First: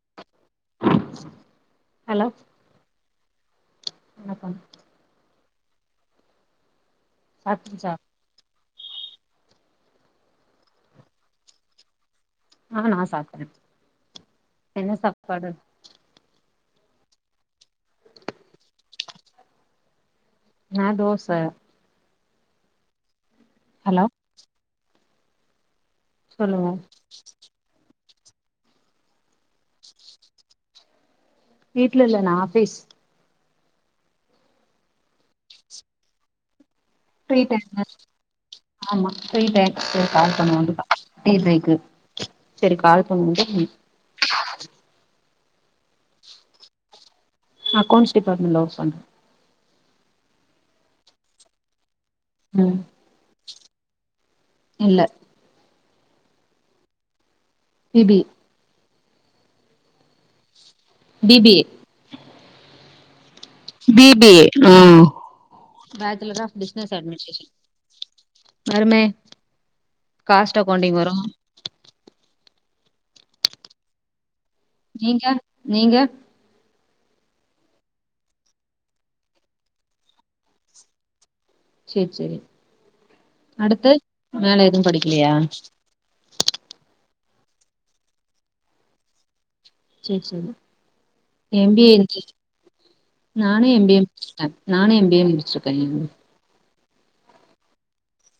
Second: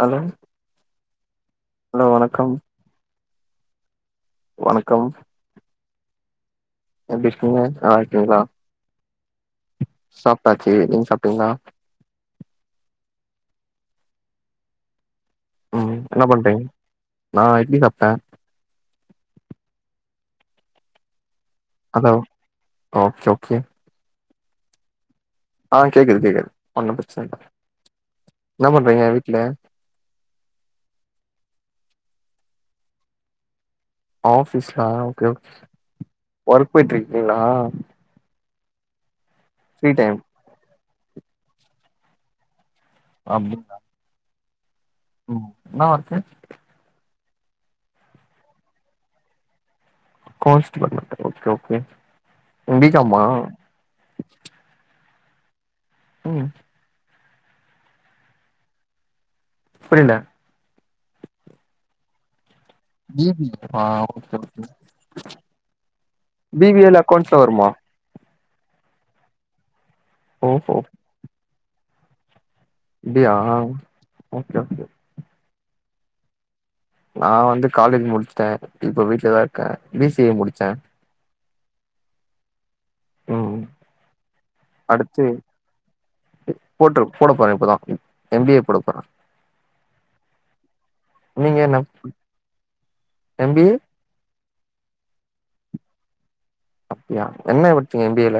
Hello hello வணக்கம். வணக்கம். எப்டி இருக்கீங்க சாப்ட்டீங்ளா நல்லாருக்கீங்களா. சாப்ட்டாச்சு நீங்க சாப்ட்டீங்களா. ஆ நா சாப்ட என்ன சாப் ம் என்ன பண்றிங் நா இட்லி சாப்ட்டே நா தோசை. ஹலோ ஓகே ஹலோ ஆ கேக்குது கேட்குது சொல்லுங்க ஒன்னு பிரச்சன இல்ல. என்ன பண்றீங்க வீட்ல. வீட்ல இல்ல நா ஆபீஸ். ஆபீஸ்ஸா ஓகே ஓகே ஒர்க் போய்ட்டு ஃப்ரீ இருக்கீங்களா. டைம்ல ஆமா ஃப்ரீ டைம் [unintelligible] கால் பண்லான் டீ பிரேக்கு சரி கால் அப்டிங்களா [inaudible] ம் என்னா ஒர்க்கு நா அக்கௌன்ஸ் டிபார்ட்மெண்ட்ல ஒர்க் பன்ற. அக்கவுன்ஸ் டிபார்ட்மெண்ட் ஓகே ஓகே நீ ம் பி கா மா இல்ல ம் பி பி புரியல B B A B B B B A ah [inaudible] bachelor of B B A business ல அக்கௌண்ட்ஸ்ல அட்மினிஸ்டேஷன் வருமா வருமே காஸ்ட் ஓஹோ அக்கௌண்டிங் வரும் அப்டியா ஓகே ஓகே நீங்க நீங்க நா வந்து காலேஜ் முடிச்சுட்டே இப்ப வீட்டுலதா இருக்கே பி சி ஏ முடிச்சே சேரி சேரி ம் அடுத்து மேல எதுவும் அடுத்து படிக்கலையா போடப்போறே இப்பதான் எம் பி ஏ போட போறேன் சேரி சேரி எம் என்ன பி ஏ [inaudible] நானு எம் பி ஏ முடிச்சுடேன் நானும் எம் பி ஏ முடிச்சு கல்யாணம் அப்டியா என்ன படுச்சிங்க எம் பி ஏ ல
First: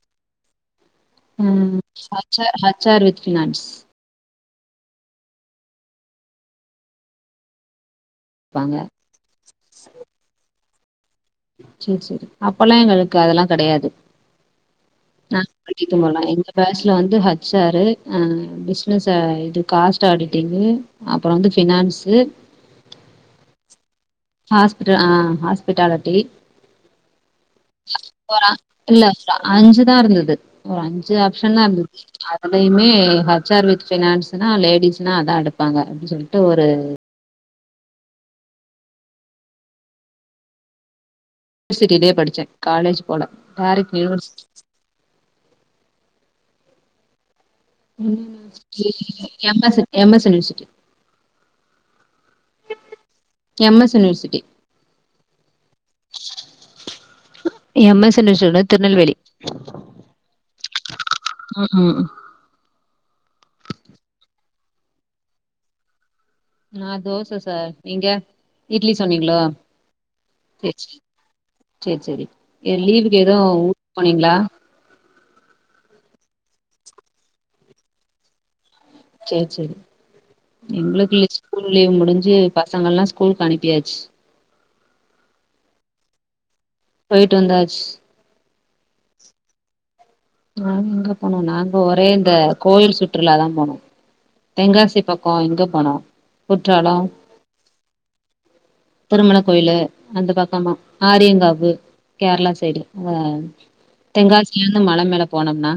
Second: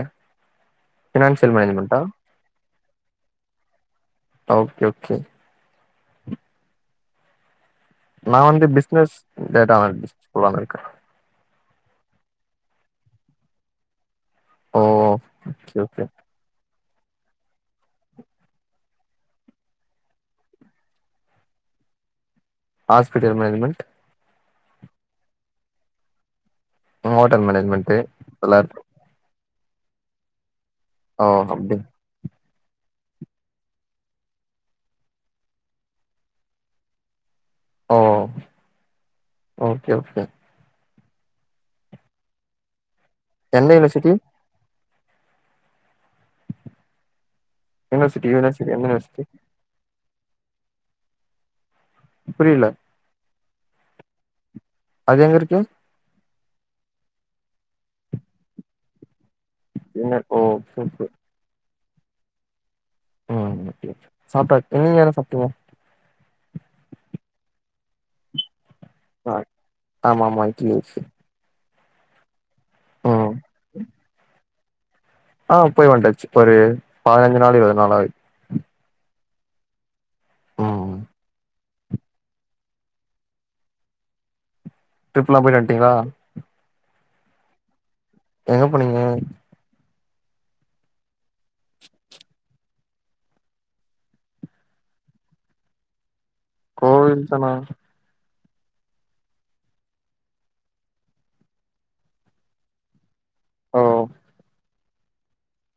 ஃபினான்சியல் ம் மேனேஜ்மெண்டா H R H R with finance okay okay நான் வந்து பாங்க பிஸ்னஸ் டேட்டா [inaudible] இருக்கேன் சேரி சேரி அப்பல்லா எங்களுக்கு அதெல்லா கெடையாது ஓ நான் ஓகே ஓகே படிக்கும்போதெலாம் எங்க பேஜ் இதுல வந்து ஹச் ஆர் பிஸ்னஸ் இது காஸ்ட் ஆடிட்டிங் அப்ரொ வந்து பினான்ஸ் ஸ்சு ஹாஸ்பிடல் மேனேஜ்மென்ட் ஹாஸ்பிடல் ஆ ஹாஸ்பிட்டாலிட்டி ஹோட்டல் மேனேஜ்மென்ட் ஒரு எல்லா இருக்கும் இல்ல ஒரு அஞ்சு தான் இருந்தது ஒரு அஞ்சு ஆப்ஷன் தா அப்டி இருந்துச்சு அப்பையுமே ஹச் ஆர் வித் பினான்ஸ்னா லேடிஸ்னா அதா எடுப்பாங்க அப்டி சொல்லிட்டு ஒரு ஓ ஓகே ஓகே யூனிவர்சிட்டிலயே படிச்சே காலேஜ் போல டேரக்ட் யூனிவர்சிட்டி யூனிவர்சிட்டி யூனிவர்சிட்டி எந்த university university M S M S university புரியல எம் எஸ் யூனிவர்சிட்டி அது எங்க இருக்கு எம் எஸ் யூனிவர்சிட்டி திருநெல்வேலி என்ன கோ [unintelligible] ஆ ம் சாப்டாச் நீங்க என்ன சாப்பிட்டீங்க நா தோச சார் நீங்க இட்லி ஆ. சொன்னீங்களோ ஆமா ஆமா இட்லி செரி தோச செரி செரி செரி யே லீவுக்கு ம் ஏதும் ஊருக்கு போனீங்களா ஆ போய் வந்தாச்சு ஒரு பதினஞ்சு நாள் இருவது நாள் ஆகுது செரி செரி ம் எங்களுக்கு இல் ஸ்கூல் லீவ் முடிஞ்சு பசங்கல்லாம் ஸ்கூலக்கு அனுப்பியாச்சு ட்ரிப்லா போயிட்டு வந்துட்டீங்களா போய்ட்டு வந்தாச்சு எங்க போனீங்க நாங்க எங்க போனோ நாங்க ஒரே இந்த கோயில் சுற்றுலாதா போனோம் தெங்காசி பக்கம் இங்க போனோம் குற்றாலம் கோவில் தானா பிரண்மண கோயிலு அந்த பக்கமா ஆரியங்காவு கேரளா சைடு ஓ தென்காசியில இருந்து மழை மேல போனோம்னா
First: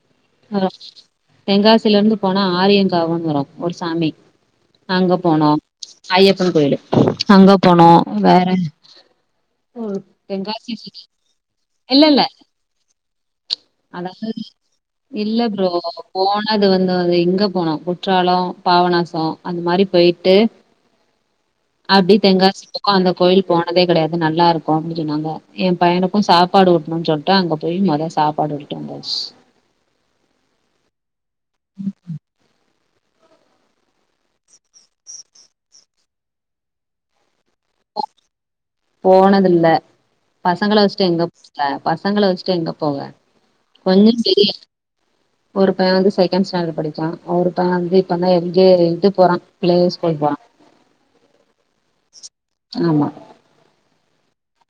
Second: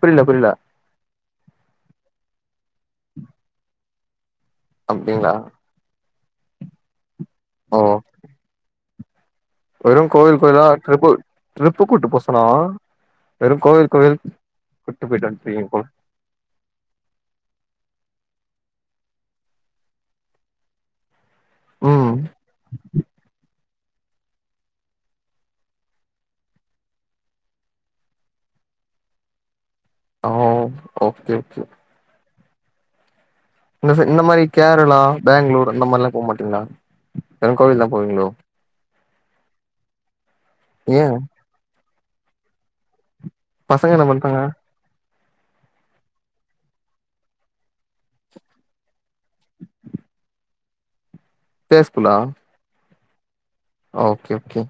புரில புரில வ தென்காசில இருந்து போனா ஆரியங்காவன்னு வரு ஒரு சாமி அங்க அப்டிங்களா போனோம் ஐயப்ப கோயிலு அங்க ஓ போனோ வேற வெறு கோவில் கோயிலா தென்காசி ட்ரிப்பு ட்ரிப்பு இல்ல கூட்டு போ இல்ல சொனா அதாவது இல்ல ப்ரோ வந்ட்டீங்க போல போனது வந்து அ இங்க போனோ குற்றால பாவநாச அந்த மாரி போயிட்டு ம் அப்டி தெங்காசி பக்க அந்த கோவில் போன தே கெடையாது நல்லா இருக்கு அப்டின்னு சொன்னாங்க எ பையனுக்கு சாப்பாடு வூட்டணும்னு சொல்ட்டு அங்க போய் மொத சா பாட்ர கிட்ட வந்தாச்சு ஆ ஓகே ஓகே இந்த சா இந்த மாரி கேரளா பெங்ளூர் அந்த மாரில்லா போக மாட்டீங்களா தெனம் கோவில் தா போவீங்களோ போனதுல்ல பசங்கள ஏ வச்சுட்டு எங்க போல பசங்கள வச்சுட்டு எங்க போவ பசங்க என்ன பண்றாங்க [inaudible] ஒரு பைய வந்து செகண்ட் ஸ்டாண்டர்ட் படிச்சா ஒருத்த வந்து இப்பதா எல்ஜே இது போறா ப்ளே ஸ்கூல் போறா [inaudible] ப்ளே ஸ்கூலா ஆமா ஓகே ஓகே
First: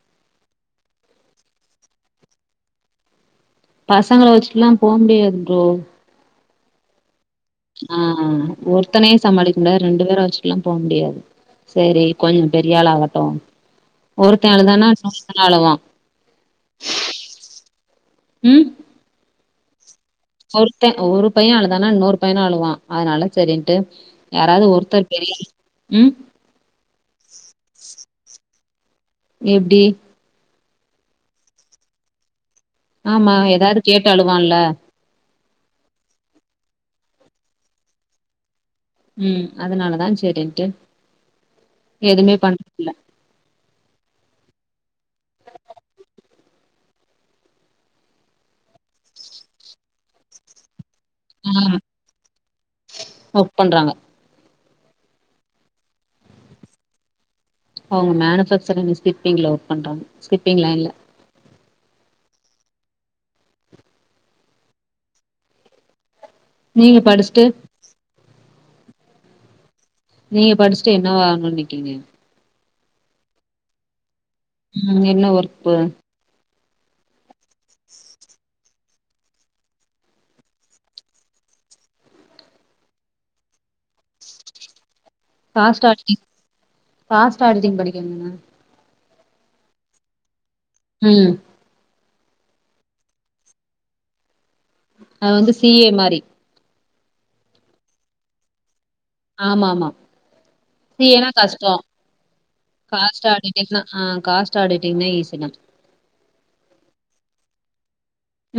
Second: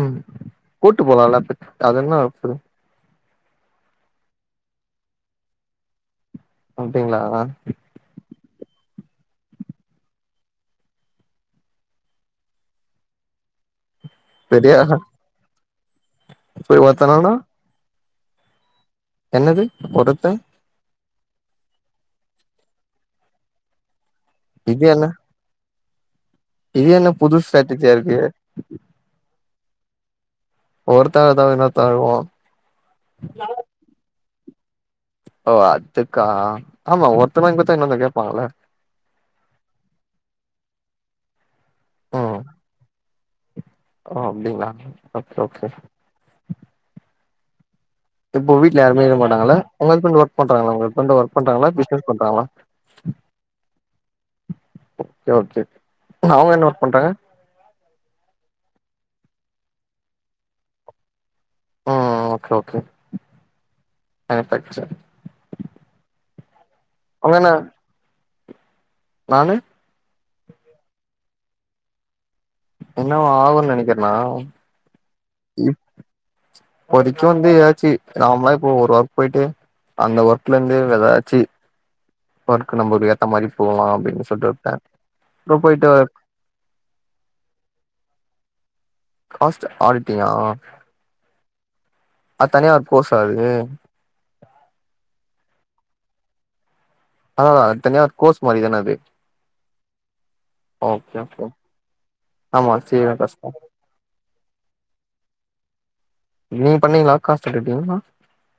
ம் கூட்டு போலல அதென்ன ஆவபோது பசங்கள வச்சுட்ல்லா போ முடியாது ப்ரோ அப்டிங்களா ஆ ஆ ஒருத்தனையே சமாளிக்க முடியாது ரெண்டு பேர வச்சுட்ல்லா போ முடியாது சேரி கொஞ்ச பெரியாள் ஆகட்டு ஒருத்த பெரிய அழுதானா இன்னொருத்தனு அழுவா போய் ஒருத்தனனா ம் என்னது ஒரு ஒருத்தன் ஒரு பைய அழுதானா இன்னூறு பையனு அழுவா அதனால சரின்ட்டு யாராது இது என்ன ஒருத்தர் பெரி ம் இது என்ன புது ஸ்ட்ராட்டஜியா இருக்கு எப்டி ஒருத்த அழுதா இன்னொருத்த அழுவா ஆமா எதாது கேட்டு அழுவான்ல ஓ அதுக்கா ஆமா ஒருத்தனுக் வாங்கி கொடுத்தா இன்னொருத்த கேட்பாங்கள ம் அதனாலதா சரின்ட்டு எதுமே ம் பண்றதுல ஓ அப்டிங்களா ஓகே ஓகே இப்போ வீட்ல யாருமே இருக்க மாட்டாங்கள உங்க ஹஸ்பண்ட் ஒர்க் பண்றாங்கள உங்க ஹஸ்பண்ட் ஒர்க் பண்றாங்களா ஆமா பிசினஸ் பண்றாங்களா ஒர்க் பண்றாங்க ஓகே ஓகே அவங்க என்ன ஒர்க் பண்றாங்க அவங்க மேனுபக்சரி் ஸ்கிப்பிங்ல ஒர்க் பண்றாங்க ஸ்கிப்பி் லைன்ல ஆ ஆ ஓகே ஓகே மேனிஃபேக்சர் நீங்க படிச்ட்டு நானு நீங்க படிச்ட்டு என்ன வாகணு நிக்கீங்க என்னவா ஆகன்னு நினைக்கிறேனா ம் என்ன ஒர்ப்பு இப்பொதிக்கு வந்து எதாச்சி நார்மலா இப்போ ஒரு ஒர்க் போய்ட்டு அந்த ஒர்க்ல இருந்து வெதாச்சு ஒர்க் நம்ம ஒரு ஏத்த மாரி போலான்னு அப்டின்னு சொல்ட்டு ஒரு plan cost auditing cost auditing படிக்க [inaudible] ஆஸ்டு ஆடிட்டிங்கா உம் அத் தனியா ஒரு கோர்ஸா இது அது வந்து சிஏ மாரி ஆஹ் அத்தனியா ஒரு கோர்ஸ் மாராதான அது ஆமா ஆமா ஓகே சிஏ னா ஓகே கஷ்டம் ஆமா சேரிடா காஸ்ட் கஷ்டோ ஆடிட்டிங்னா ஆஹ் காஸ்ட் ஆடிட்டிங்னா ஈசி தான் நீ பண்ணீங்களா காசுட்டுட்டீங்களா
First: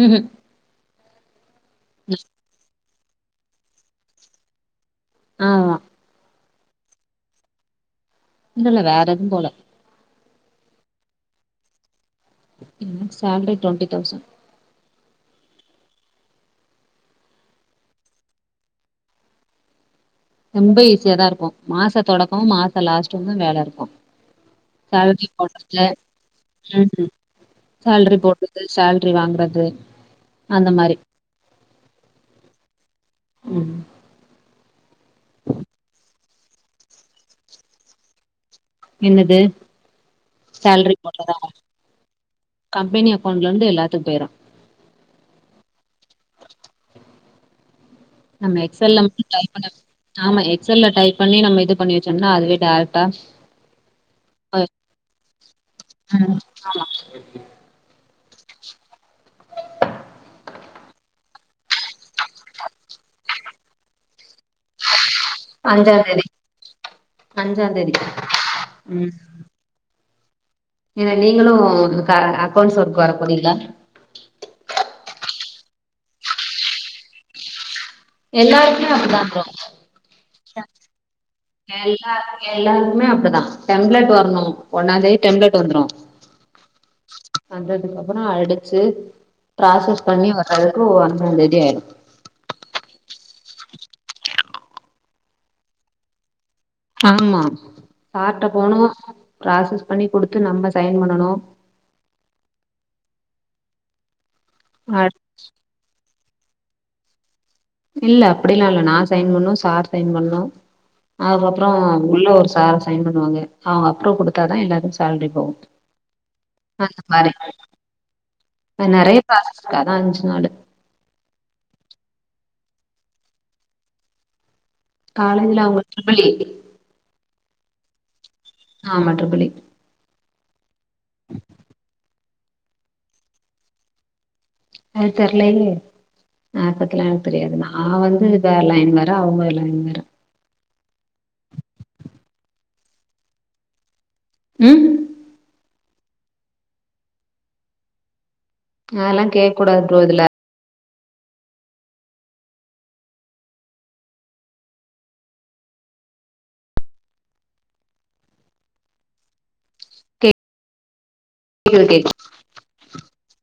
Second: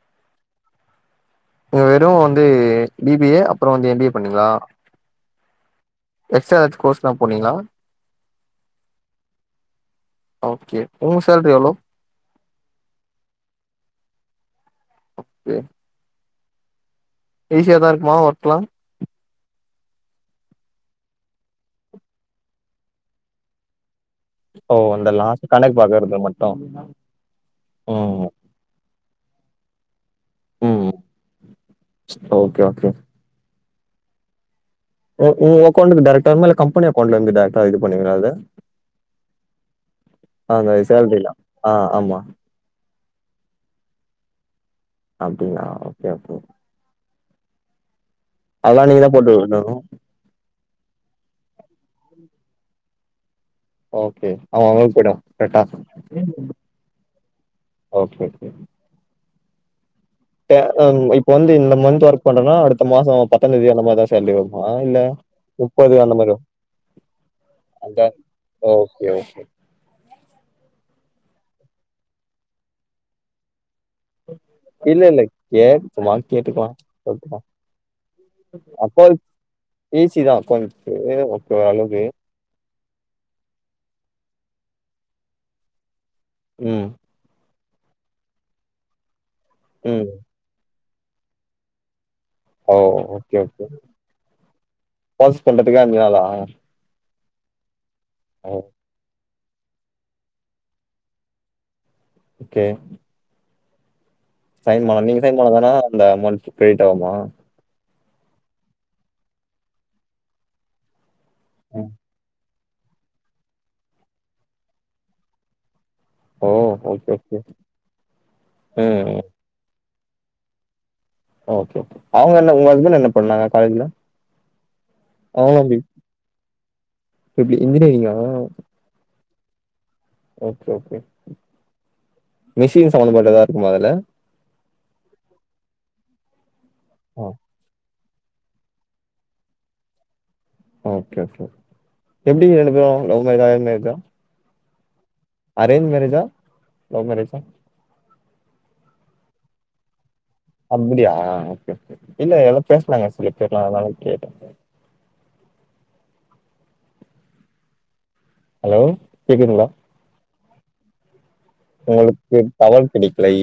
உஹம் வெறும் வந்து பிபிஏ அப்புறம் வந்து எம்பிஏ பண்ணீங்களா ஆமா எக்ஸ்ட்ரா ஏதாச்சும் கோர்ஸ் எல்லாம் போனீங்களா இல்ல இல்ல வேற எதும் போல ஓகே உன் சேல்ரி எவ்ளோ எனக்கு சேலரி டுவென்டி தௌசண்ட் ஓகே ஈசியாதான் இருக்குமா ஒர்க்கலா ரொம்ப ஈஸியா தான் இருக்கும் மாச தொடக்கமும் மாச லாஸ்ட்டும் தான் வேல இருக்கும் ஓ அந்த சேலரி லாஸ்ட் கணக்கு போடுறது பாக்குறது மட்டு உஹம் சேல்ரி ம் போடுறது சேல் ற்றி வாங்குறது அந்த மாரி ம் ஓகே ஓகே உம் உ உங்க அக்கௌண்ட்ல டேரக்டா இல்ல கம்பெனி அக்கௌண்ட்ல இருந்து டைரக்டா இது பண்ணுங்களா அத என்னது அந்த சேல்ரி போட்ரதா சேலரிலாம் ஆ ஆமா கம்பெனி அக் ஒன்னுல இருந்து எல்லாத்துக்கும் பேரும் அப்டிங்களா ஓகே ஓகே நம்ம அதெல்லாம் எக்சல் நீங்க எல்லாம் தான் போட்டு டைப் பண்ண விடணும் நாம எக் எக்சல்ல டைப் பண்ணி நம்ம இது பண்ணி வச்சோம்னா அதுவே டேரெக்டா ஓகே அவ அவங்க கூட போய்டா ம் கரெக்டா ஓகே ஓகே ம்ஹம் இப்ப வந்து இந்த மந்த் ஒர்க் பண்றேனா அடுத்த மாசம் பத்தாம் தேதி அந்த மாரி தான் சேல்ரி வரும் ஆ இல்ல முப்பது அஞ்சாந் தேதி அந்தமாரி வரும் அஞ்சாந் தேதி அதான் ஓகே ஓகே ஏன நீங்களும் அ அக்கௌண்ட்ஸ் ஒர்க் வர போறீங்களா இல்ல இல்ல கேட் சும்மா கேட்டுகலாம் அப்டி தா எல்லாருக்குமே அப்டிதா அக்கௌண்ஸ் ப்ரோ ஈசிதான் அக்கௌண் எல்லாரு எல்லாருக்குமே அப்டிதான் டெம்ப்லெட் வரணும் ஒன்னாந்தேதி டெம்ப்லெட் வந்துரும் உம் வந்ததுக்கப்புறம் அடிச்சு ப்ராசஸ் ம் பண்ணி வர்றதுக்கு ஒன்னா தேதி ஆயிடும் ஓ ஓகே ஓகே பாஸ் பண்றதுக்கே அஞ்சு நாளா ஆமா சார்ட போனும் ப்ராசஸ் பண்ணி குடுத்து நம்ம சைன் பண்ணணும் ஏன் சைன் பண்ணனு அ நீங்க சைன் பண்ணா தானா அந்த அமௌண்ட் கிரெடிட் ஆகுமா இல்ல அப்படிலாம் இல்ல நா சைன் பண்ணணும் சார் சைன் பண்ணணும் அதுக்கப்புறம் ம். உள்ள ஒரு ச சார் சைன் பண்ணுவாங்க அவீங்க அப்ரூவ் கொடுத்தாதான் எல்லாருக்கும் சேல்ரி போகும் ஓ ஓகே அந்தமாரி ஓகே அந்த ம் நிறைய ம் பிராசஸ்க்காக தான் அஞ்சு நாடு ஓ ஓகே ஓகே அவங்க என்ன உங்க ஹஸ்பண்ட் என்ன பண்ணாங்க காலேஜ்ல காலேஜ்ல அவுங்க ட்ரிபுள் இ இப்படி இன்ஜினியரிங்கா ஆமா triple E okay okay machine சம்மந்தப்பட்டதா இருக்குமா அதுல அது தெரிலயே அது பத்திலா ஆ. எனக்கு தெரியாது நா வந்து இது வேற லைன் வேற அவுங்க லைன் வேற ஓகே ஓகே எப்டி ரெண்டு பேரு லவ்மேரேஜா அரேஞ்மேரேஜா உம் அரேஜ்மேரேஜா லவ்மேரேஜா அதெல்லா கேக்கூடாது ப்ரோ இதுல அப்டியா ஓகே ஓகே இல்ல எல்லா பேசனாங்க சொல்லி கேக்லா அதனால கேட்ட ஹலோ கேக்குதுங்களா கேக்குது கேக்குது உங்களுக்கு டவர் கிடைக்லை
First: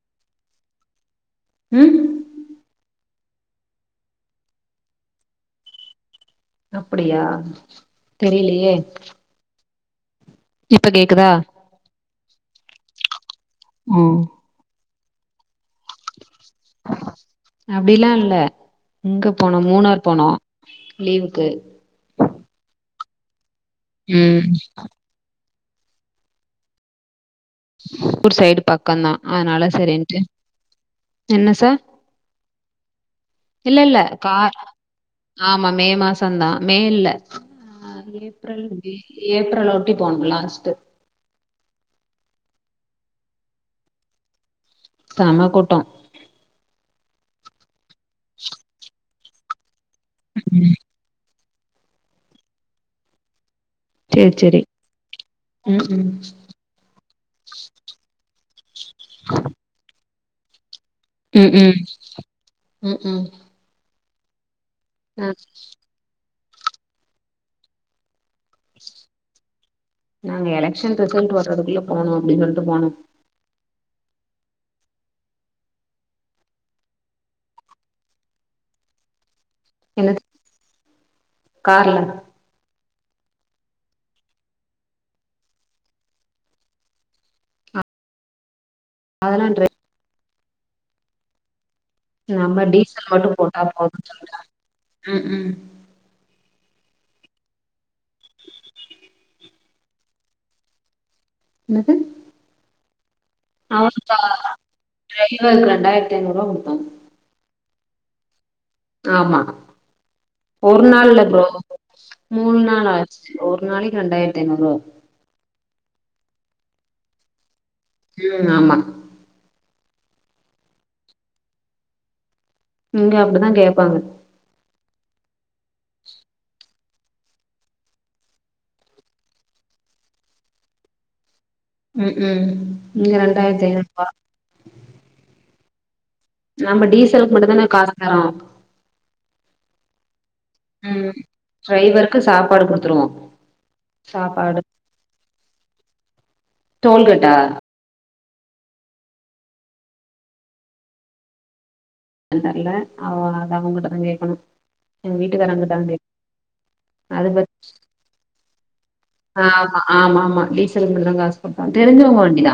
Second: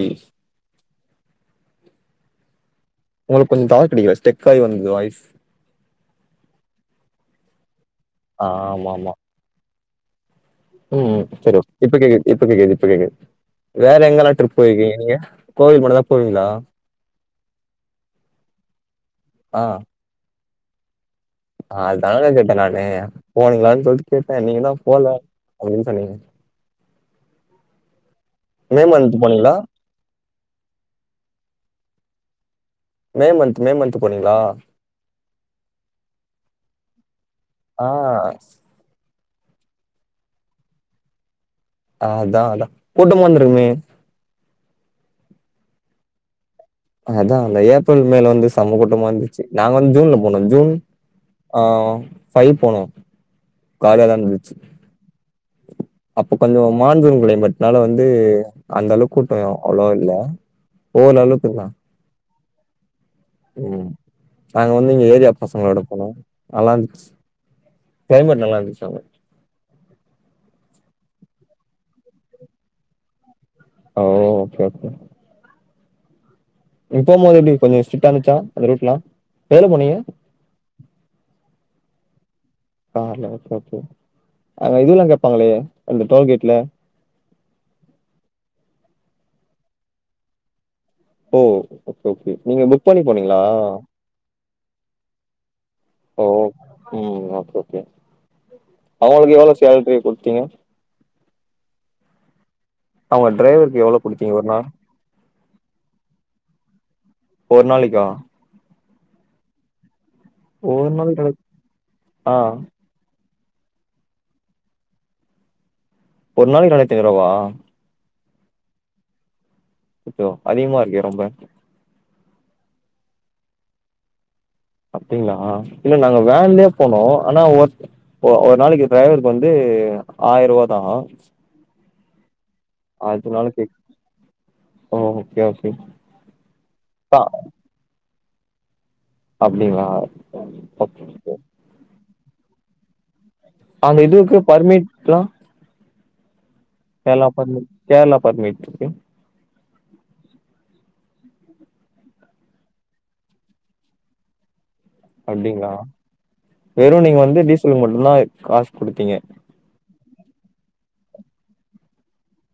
உம் உங்களுக்கு கொஞ்சோ டவர் கிடைக்கல ஸ்டெக்காயீ வந்துது வாய்ஸ் அப்படியா ஆ தெரியலையே இப்ப உம் உம் கேக்குதா சரி ஓகே இப்ப கேக்குது இப்ப கேக்குது இப்ப கேக்குது வேற ம் எங்கெல்லா ட்ரிப் போயிருக்கீங்க நீங்க கோவில் மட்டுந்தா போவீங்களா அப்டிலா இல்ல இங்க போனோ மூணார் போனோ லீவுக்கு அஹ் அதுதாங்க கேட்ட நானு போனீங்களான்னு சொல்ட்டு கேட்டே ம் நீங்க தா போல [unintelligible] ஊர் சைடு மே பக்கோ தா மந்த் போனீங்களா அதனால சரின்டு என்ன சார் மே மந்த் மே இல்ல இல்ல மந்த் போனீங்களா கார் ஆமா மே மாசோ தா மே இல்ல ஆ ஆஹ் ஏப்ரல் மே ஏப்ரல் ஒட்டி போணோ லாஸ்ட்டு ஆ அதா அதா கூட்டமா வந்திருக்குமே செம கூட்டோ அதா அந்த ஏப்ரல் மேல வந்து செம்ம கூட்டமா இருந்துச்சு நாங்க வந்து ஜூன்ல போனோ ஜூன் ம் அஹ் ஃபைவ் போனோ காலியாதா இருந்துச்சு உம் ஹும் [unintelligible] க்ளைமேட்னால வந்து அந்த அளவுக்கு கூட்டோ அவ்ளோவா இல்ல ஓரலவுக்குதா உம் உம் நாங்க வந்து இங்க ஏரியா பசங்களோட போனோ நல்லார்ந்துச்சு கிளைமேட் நல்லா இருந்துச்சு அங்க நாங்க எலெக்ஷன் ரிசல்ட்டு வர்றதுக்குள்ள போனு அப்டின்னு சொல்ட்டு போனோ ஓ ஓகே ஓகே நீங்க போபோது எப்டி கொஞ்சோ ஸ்டிட்டா இருந்துச்சா அந்த ரூட்லா எதுல போனீங்க என்ன கார்ல கார்ல ஒகே ஒகே அங்க இதுல்லா கேட்பாங்களே அந்த டோல் கேட்ல அ [inaudible] அதுலா [inaudible] ஓ ஓகே ஓகே நீங்க நம்ம புக் பண்ணி டீசல் மட்டு போனீங்களா போட்டா போது ம் ம் ஓஓ உம் ஓகே ஓகே அவுங்களுக்கு எவ்ளோ சால்ரி குடுத்தீங்க என்னது அவுங்க டிரைவருக்கு எவ்ளோ அவருக்கா குடுத்தீங்க ஒருநா டிரைவருக்கு ரெண்டாயிரத்தி ஐநூறுவா குடுத்தோ ஒருநாளைக்கா ஆமா ஒரு நாள் நாளைக்கு இல்ல ரெண்டாயிரத் ப்ரோ ஆ மூணு நாள் ஆச்சு ஒரு நாளைக்கு ரெண்டாயிரத்தி ஐநூறு ருவா ஒரு நாளைக்கு ரெண்டாயிரத்தி ஐநூறு ருவாவா ஆமா அச்சச்சோ அதிகமா இருக்கே ரொம்ப இங்க அப்டிதா கேப்பாங்க அப்டிங்களா இல்ல நாங்க வேன்லே போனோ ஆனா ஒ ஒரு நாளைக்கு டிரைவருக்கு வந்து ஆயருவா தா ம் ம் இங்க அது நாளைக்கு ரெண்டாயிரத்தி ஐநூறுபா ஓ ஓகே ஓகே நாம ஆ டீசலுக்கு மட்டு தானே காஸ் தரோ அப்டிங்களா ஓகே ம் ஓகே டிரைவருக்கு சாப்பாடு குடுத்துருவோ அந்த இதுவுக்கு சாப்பாடு பர்மிட்க்லா கேர்ளா டோல்கேட்டா பர்மிட்‌ கேரளா பர்மிட்ருக்கு தெர்ல அவ அத அவுங்க கிட்டதா‌ கேட்கணு எங்க வீட்டுக்காரங்க அப்டிங்களா கிட்ட தா வெறு நீங்க அது வந்து பத் டீசலுக்கு மட்டு தா காஸ் குடுத்தீங்க ஆமா ஆமா ஆமா டீசல்கு மட்டு தா காஸ் குடுத்தோ தெரிஞ்சவங்க வண்டிதா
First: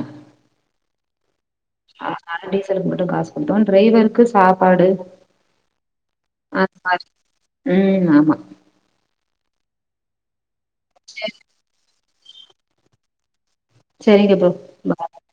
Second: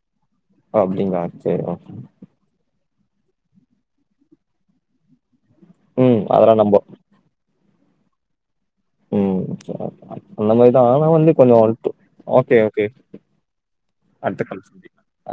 அப்டிங்களா சேரி ஓகே அதா டீசலுக்கு மட்டு காஸ் குடுத்தோ டிரைவருக்கு சாப்பாடு ம் அதெல்லா அந்த நம்போ மாரி ம் ஆமா ம் அந்த மாரிதா ஆனா வந்து கொஞ்சோ [unintelligible] ட்டு ஓகே ஓகே சேரிங்க அடுத்த ப்ரோ கால் சந்திக்கலா